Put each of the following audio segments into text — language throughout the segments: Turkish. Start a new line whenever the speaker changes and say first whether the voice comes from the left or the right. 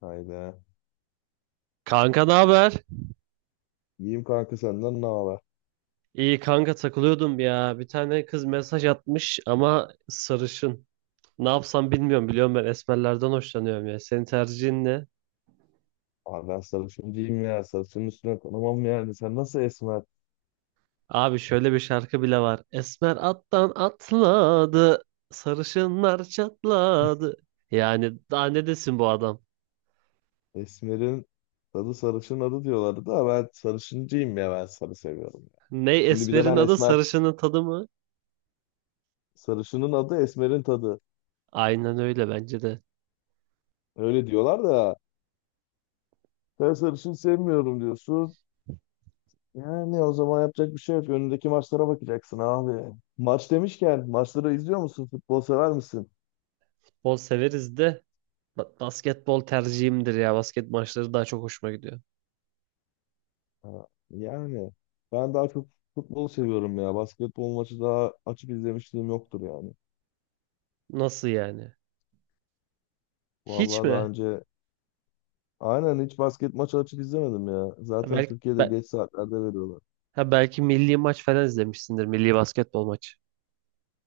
left: Hayda.
right: Kanka ne haber?
left: İyiyim kanka, senden ne haber?
right: İyi kanka takılıyordum ya. Bir tane kız mesaj atmış ama sarışın. Ne yapsam bilmiyorum. Biliyorum ben esmerlerden hoşlanıyorum ya. Senin tercihin ne?
left: Abi ben sarışın değilim ya. Sarışın üstüne konamam yani. Sen nasıl esmer?
right: Abi şöyle bir şarkı bile var. Esmer attan atladı. Sarışınlar çatladı. Yani daha ne desin bu adam?
left: Esmer'in tadı sarışın adı diyorlardı da ben sarışıncıyım ya. Ben sarı seviyorum ya.
right: Ne
left: Şimdi bir de
right: esmerin
left: ben
right: adı
left: esmer.
right: sarışının tadı mı?
left: Sarışının adı esmerin tadı.
right: Aynen öyle bence de.
left: Öyle diyorlar da ben sarışın sevmiyorum diyorsun. Yani o zaman yapacak bir şey yok. Önündeki maçlara bakacaksın abi. Maç demişken maçları izliyor musun? Futbol sever misin?
right: Bol severiz de basketbol tercihimdir ya. Basket maçları daha çok hoşuma gidiyor.
left: Ha, yani ben daha çok futbol seviyorum ya. Basketbol maçı daha açıp izlemişliğim yoktur yani.
right: Nasıl yani? Hiç
left: Vallahi daha
right: mi?
left: önce aynen hiç basket maçı açıp izlemedim ya.
right: Ha,
left: Zaten
right: belki
left: Türkiye'de
right: be-
left: geç saatlerde veriyorlar.
right: ha, belki milli maç falan izlemişsindir. Milli basketbol maçı.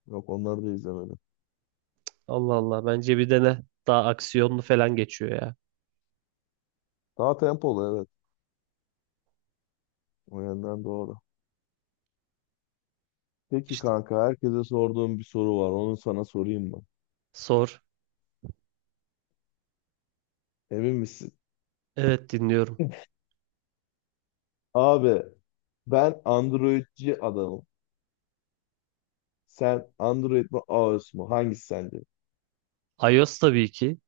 left: Yok, onları da izlemedim.
right: Allah Allah. Bence bir dene. Daha aksiyonlu falan geçiyor ya.
left: Daha tempolu, evet. O yönden doğru. Peki
right: İşte
left: kanka, herkese sorduğum bir soru var. Onu sana sorayım mı?
right: sor.
left: Emin misin?
right: Evet dinliyorum.
left: Abi ben Android'ci adamım. Sen Android mi iOS mu? Hangisi sence?
right: iOS tabii ki.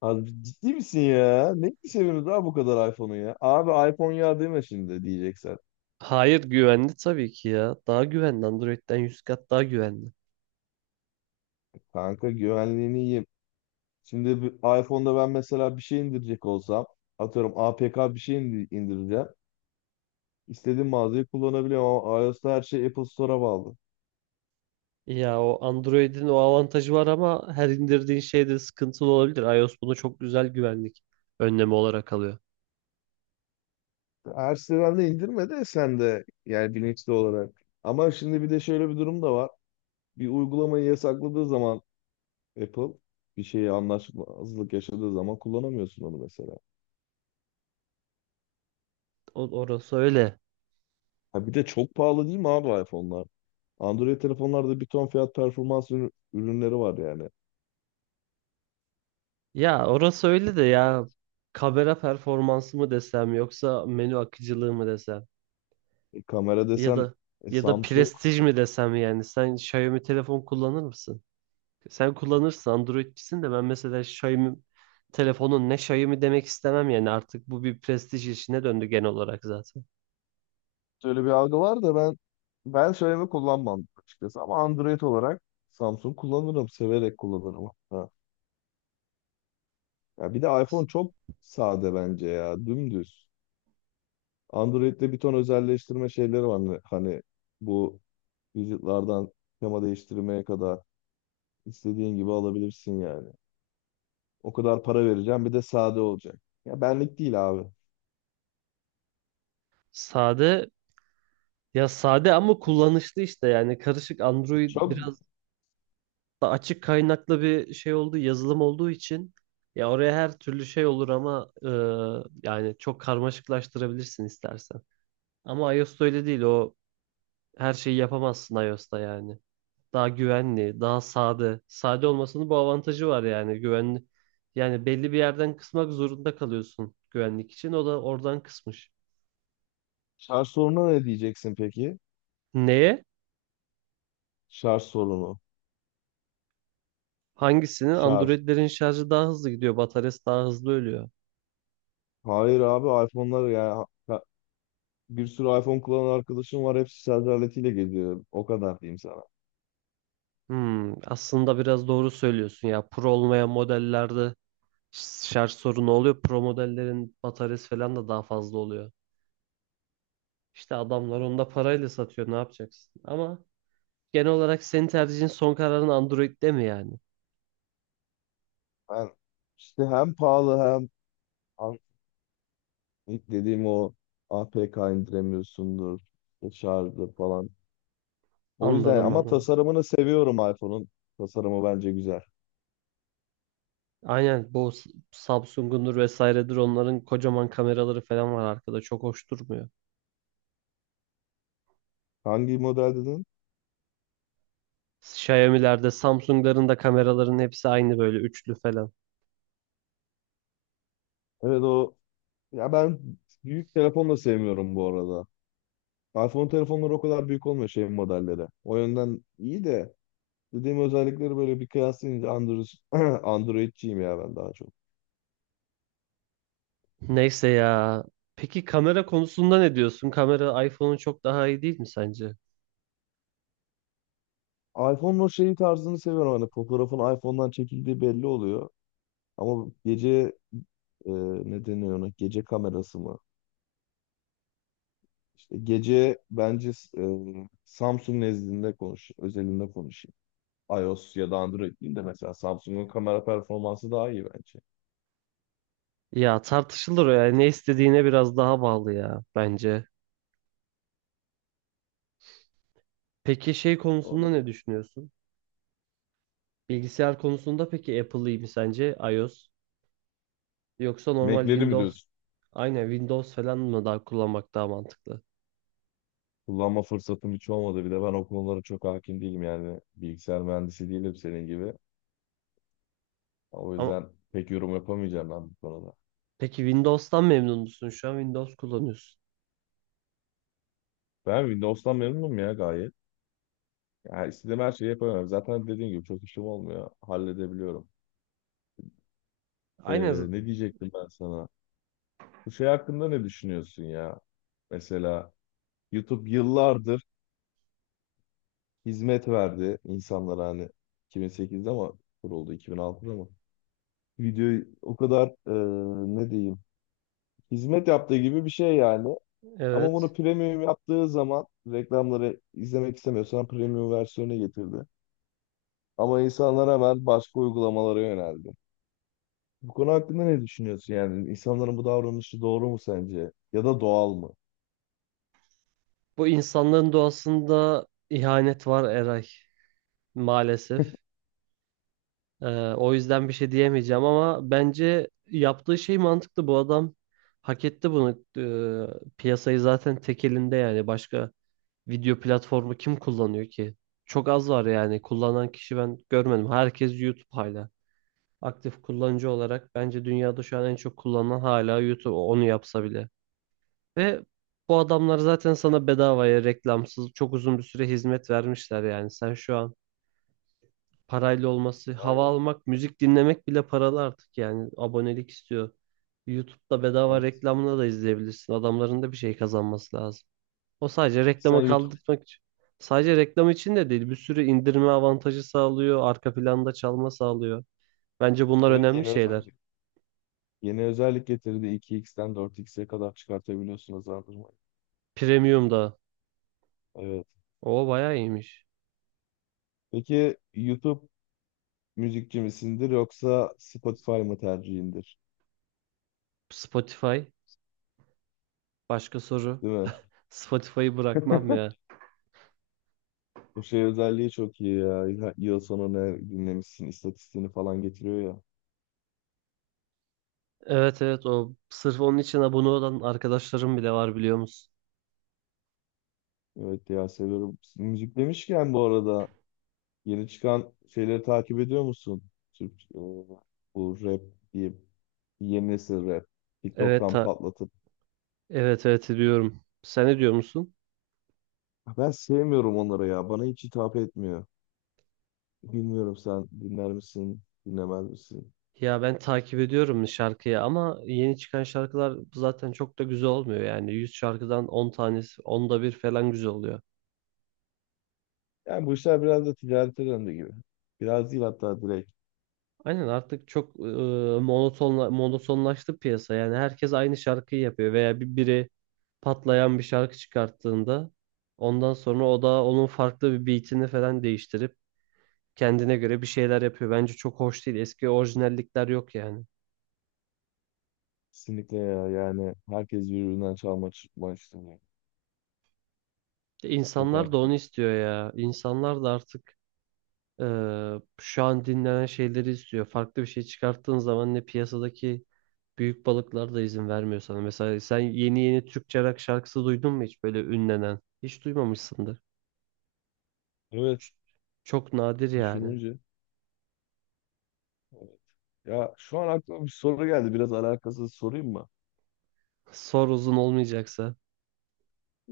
left: Abi ciddi misin ya? Ne seviyorsunuz daha bu kadar iPhone'u ya? Abi iPhone ya deme şimdi diyeceksen.
right: Hayır güvenli tabii ki ya. Daha güvenli. Android'den 100 kat daha güvenli.
left: Kanka güvenliğini yiyeyim. Şimdi bir iPhone'da ben mesela bir şey indirecek olsam, atıyorum APK bir şey indireceğim. İstediğim mağazayı kullanabiliyorum ama iOS'ta her şey Apple Store'a bağlı.
right: Ya o Android'in o avantajı var ama her indirdiğin şeyde sıkıntılı olabilir. iOS bunu çok güzel güvenlik önlemi olarak alıyor.
left: Her siteden de indirme de sen de yani bilinçli olarak. Ama şimdi bir de şöyle bir durum da var. Bir uygulamayı yasakladığı zaman Apple bir şeyi anlaşmazlık yaşadığı zaman kullanamıyorsun onu mesela.
right: Orası öyle.
left: Ha, bir de çok pahalı değil mi abi iPhone'lar? Android telefonlarda bir ton fiyat performans ürünleri var yani.
right: Ya orası öyle de ya kamera performansı mı desem yoksa menü akıcılığı mı desem
left: E, kamera
right: ya
left: desen,
right: da ya da
left: Samsung
right: prestij mi desem yani sen Xiaomi telefon kullanır mısın? Sen kullanırsın Androidçisin de ben mesela Xiaomi telefonun ne Xiaomi demek istemem yani artık bu bir prestij işine döndü genel olarak zaten.
left: öyle bir algı var da ben söyleme kullanmam açıkçası, ama Android olarak Samsung kullanırım, severek kullanırım hatta. Ya bir de iPhone çok sade bence ya, dümdüz. Android'de bir ton özelleştirme şeyleri var, hani bu widget'lardan tema değiştirmeye kadar istediğin gibi alabilirsin yani. O kadar para vereceğim, bir de sade olacak. Ya benlik değil abi.
right: Sade ya sade ama kullanışlı işte yani karışık Android
left: Çok.
right: biraz da açık kaynaklı bir şey olduğu, yazılım olduğu için ya oraya her türlü şey olur ama yani çok karmaşıklaştırabilirsin istersen. Ama iOS'ta öyle değil. O her şeyi yapamazsın iOS'ta yani. Daha güvenli, daha sade. Sade olmasının bu avantajı var yani. Güvenli. Yani belli bir yerden kısmak zorunda kalıyorsun güvenlik için. O da oradan kısmış.
left: Şarj sorununa ne diyeceksin peki?
right: Neye?
left: Şarj sorunu.
right: Hangisinin?
left: Şarj.
right: Android'lerin şarjı daha hızlı gidiyor. Bataryası daha hızlı ölüyor.
left: Hayır abi, iPhone'lar ya. Bir sürü iPhone kullanan arkadaşım var. Hepsi şarj aletiyle geliyor. O kadar diyeyim sana.
right: Aslında biraz doğru söylüyorsun ya. Pro olmayan modellerde şarj sorunu oluyor. Pro modellerin bataryası falan da daha fazla oluyor. İşte adamlar onu da parayla satıyor. Ne yapacaksın? Ama genel olarak senin tercihin son kararın Android'de mi yani?
left: Ben işte hem pahalı hem an- ilk dediğim o, APK indiremiyorsundur. İşte şarjı falan. O yüzden
right: Anladım
left: ama
right: anladım.
left: tasarımını seviyorum iPhone'un. Tasarımı bence güzel.
right: Aynen bu Samsung'undur vesairedir onların kocaman kameraları falan var arkada. Çok hoş durmuyor.
left: Hangi model dedin?
right: Xiaomi'lerde, Samsung'ların da kameraların hepsi aynı böyle üçlü falan.
left: Evet ya ben büyük telefon da sevmiyorum bu arada. iPhone telefonları o kadar büyük olmuyor şey modelleri. O yönden iyi de, dediğim özellikleri böyle bir kıyaslayınca Android. Android'ciyim ya ben daha çok.
right: Neyse ya. Peki kamera konusunda ne diyorsun? Kamera iPhone'un çok daha iyi değil mi sence?
left: iPhone'un o şeyi tarzını seviyorum. Hani fotoğrafın iPhone'dan çekildiği belli oluyor. Ama gece, e, ne deniyor ona? Gece kamerası mı? İşte gece bence, e, Samsung nezdinde özelinde konuşayım. iOS ya da Android değil de mesela Samsung'un kamera performansı daha iyi bence.
right: Ya tartışılır o ya. Ne istediğine biraz daha bağlı ya bence. Peki şey
left: Doğru.
right: konusunda ne düşünüyorsun? Bilgisayar konusunda peki Apple iyi mi sence? iOS yoksa normal
left: Mac'leri mi
right: Windows?
left: diyorsun?
right: Aynen Windows falan mı daha kullanmak daha mantıklı?
left: Kullanma fırsatım hiç olmadı. Bir de ben o konulara çok hakim değilim yani. Bilgisayar mühendisi değilim senin gibi. O
right: Ama
left: yüzden pek yorum yapamayacağım ben bu konuda.
right: peki Windows'tan memnun musun? Şu an Windows kullanıyorsun.
left: Ben Windows'tan memnunum ya, gayet. Yani istediğim her şeyi yapamıyorum. Zaten dediğim gibi çok işim olmuyor. Halledebiliyorum. Ee,
right: Aynen z-
left: Ne diyecektim ben sana? Bu şey hakkında ne düşünüyorsun ya? Mesela YouTube yıllardır hizmet verdi insanlara, hani 2008'de, ama kuruldu 2006'da mı? Videoyu o kadar, ne diyeyim, hizmet yaptığı gibi bir şey yani. Ama bunu
right: evet.
left: premium yaptığı zaman, reklamları izlemek istemiyorsan premium versiyonu getirdi. Ama insanlar hemen başka uygulamalara yöneldi. Bu konu hakkında ne düşünüyorsun yani? İnsanların bu davranışı doğru mu sence? Ya da doğal mı?
right: Bu insanların doğasında ihanet var Eray maalesef. Ee, o yüzden bir şey diyemeyeceğim ama bence yaptığı şey mantıklı. Bu adam hak etti bunu. Piyasayı zaten tek elinde yani. Başka video platformu kim kullanıyor ki? Çok az var yani. Kullanan kişi ben görmedim. Herkes YouTube hala. Aktif kullanıcı olarak bence dünyada şu an en çok kullanılan hala YouTube. Onu yapsa bile. Ve bu adamlar zaten sana bedavaya reklamsız çok uzun bir süre hizmet vermişler yani. Sen şu an parayla olması, hava
left: Aynen.
right: almak, müzik dinlemek bile paralı artık yani abonelik istiyor. YouTube'da bedava
left: Evet.
right: reklamını da izleyebilirsin. Adamların da bir şey kazanması lazım. O sadece
left: Peki sen
right: reklama
left: YouTube.
right: kaldırmak için. Sadece reklam için de değil, bir sürü indirme avantajı sağlıyor, arka planda çalma sağlıyor. Bence bunlar
left: Evet,
right: önemli
left: yeni
right: şeyler.
left: özellik. Yeni özellik getirdi. 2x'ten 4x'e kadar çıkartabiliyorsun hızlandırmayı.
right: Premium da.
left: Evet.
right: O bayağı iyiymiş.
left: Peki YouTube müzikçi misindir yoksa Spotify mı tercihindir?
right: Spotify. Başka soru.
left: Değil mi?
right: Spotify'ı bırakmam ya.
left: Bu şey özelliği çok iyi ya. Yıl sonu ne dinlemişsin istatistiğini falan getiriyor ya.
right: Evet evet o sırf onun için abone olan arkadaşlarım bile var biliyor musun?
left: Evet ya, seviyorum. Müzik demişken bu arada, yeni çıkan şeyleri takip ediyor musun? Türk, bu rap diye yeni nesil rap.
right: Evet
left: TikTok'tan
right: ta-
left: patlatıp.
right: Evet evet ediyorum. Sen ne diyor musun?
left: Ben sevmiyorum onları ya. Bana hiç hitap etmiyor. Bilmiyorum, sen dinler misin, dinlemez misin?
right: Ya ben takip ediyorum şarkıyı ama yeni çıkan şarkılar zaten çok da güzel olmuyor yani. 100 şarkıdan 10 tanesi, onda bir falan güzel oluyor.
left: Yani bu işler biraz da ticarete döndü gibi. Biraz değil, hatta direkt.
right: Aynen artık çok monotonlaştı piyasa. Yani herkes aynı şarkıyı yapıyor veya biri patlayan bir şarkı çıkarttığında ondan sonra o da onun farklı bir beatini falan değiştirip kendine göre bir şeyler yapıyor. Bence çok hoş değil. Eski orijinallikler yok yani.
left: Kesinlikle ya, yani herkes birbirinden çalma çıkma işte. Çok
right: İnsanlar da onu
left: arttı.
right: istiyor ya. İnsanlar da artık şu an dinlenen şeyleri istiyor. Farklı bir şey çıkarttığın zaman ne piyasadaki büyük balıklar da izin vermiyor sana. Mesela sen yeni yeni Türkçe rock şarkısı duydun mu hiç böyle ünlenen? Hiç duymamışsındır.
left: Evet.
right: Ç- Çok nadir yani.
left: Düşününce. Evet. Ya şu an aklıma bir soru geldi. Biraz alakasız sorayım mı?
right: Sor uzun olmayacaksa.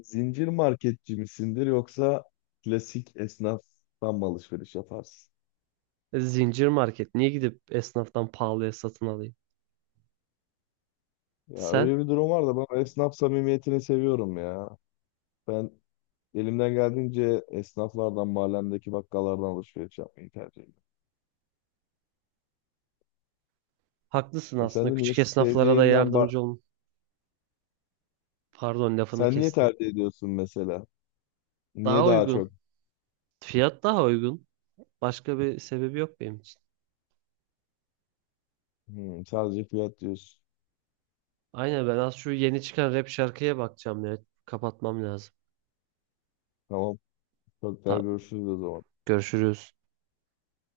left: Zincir marketçi misindir yoksa klasik esnaftan mı alışveriş yaparsın?
right: Zincir market. Niye gidip esnaftan pahalıya satın alayım?
left: Ya
right: Sen
left: öyle bir durum var da ben esnaf samimiyetini seviyorum ya. Ben elimden geldiğince esnaflardan, mahallemdeki bakkallardan alışveriş yapmayı tercih ediyorum.
right: haklısın
left: Ya sen
right: aslında.
left: de niye
right: Küçük esnaflara da
left: sevdiğinden bak...
right: yardımcı olun. Pardon lafını
left: Sen niye
right: kestim.
left: tercih ediyorsun mesela? Niye
right: Daha
left: daha
right: uygun.
left: çok?
right: Fiyat daha uygun. Başka bir sebebi yok benim için.
left: Hmm, sadece fiyat diyorsun.
right: Aynen ben az şu yeni çıkan rap şarkıya bakacağım ya. Kapatmam lazım.
left: Tamam. Çok daha
right: Tamam
left: görüşürüz o zaman.
right: görüşürüz.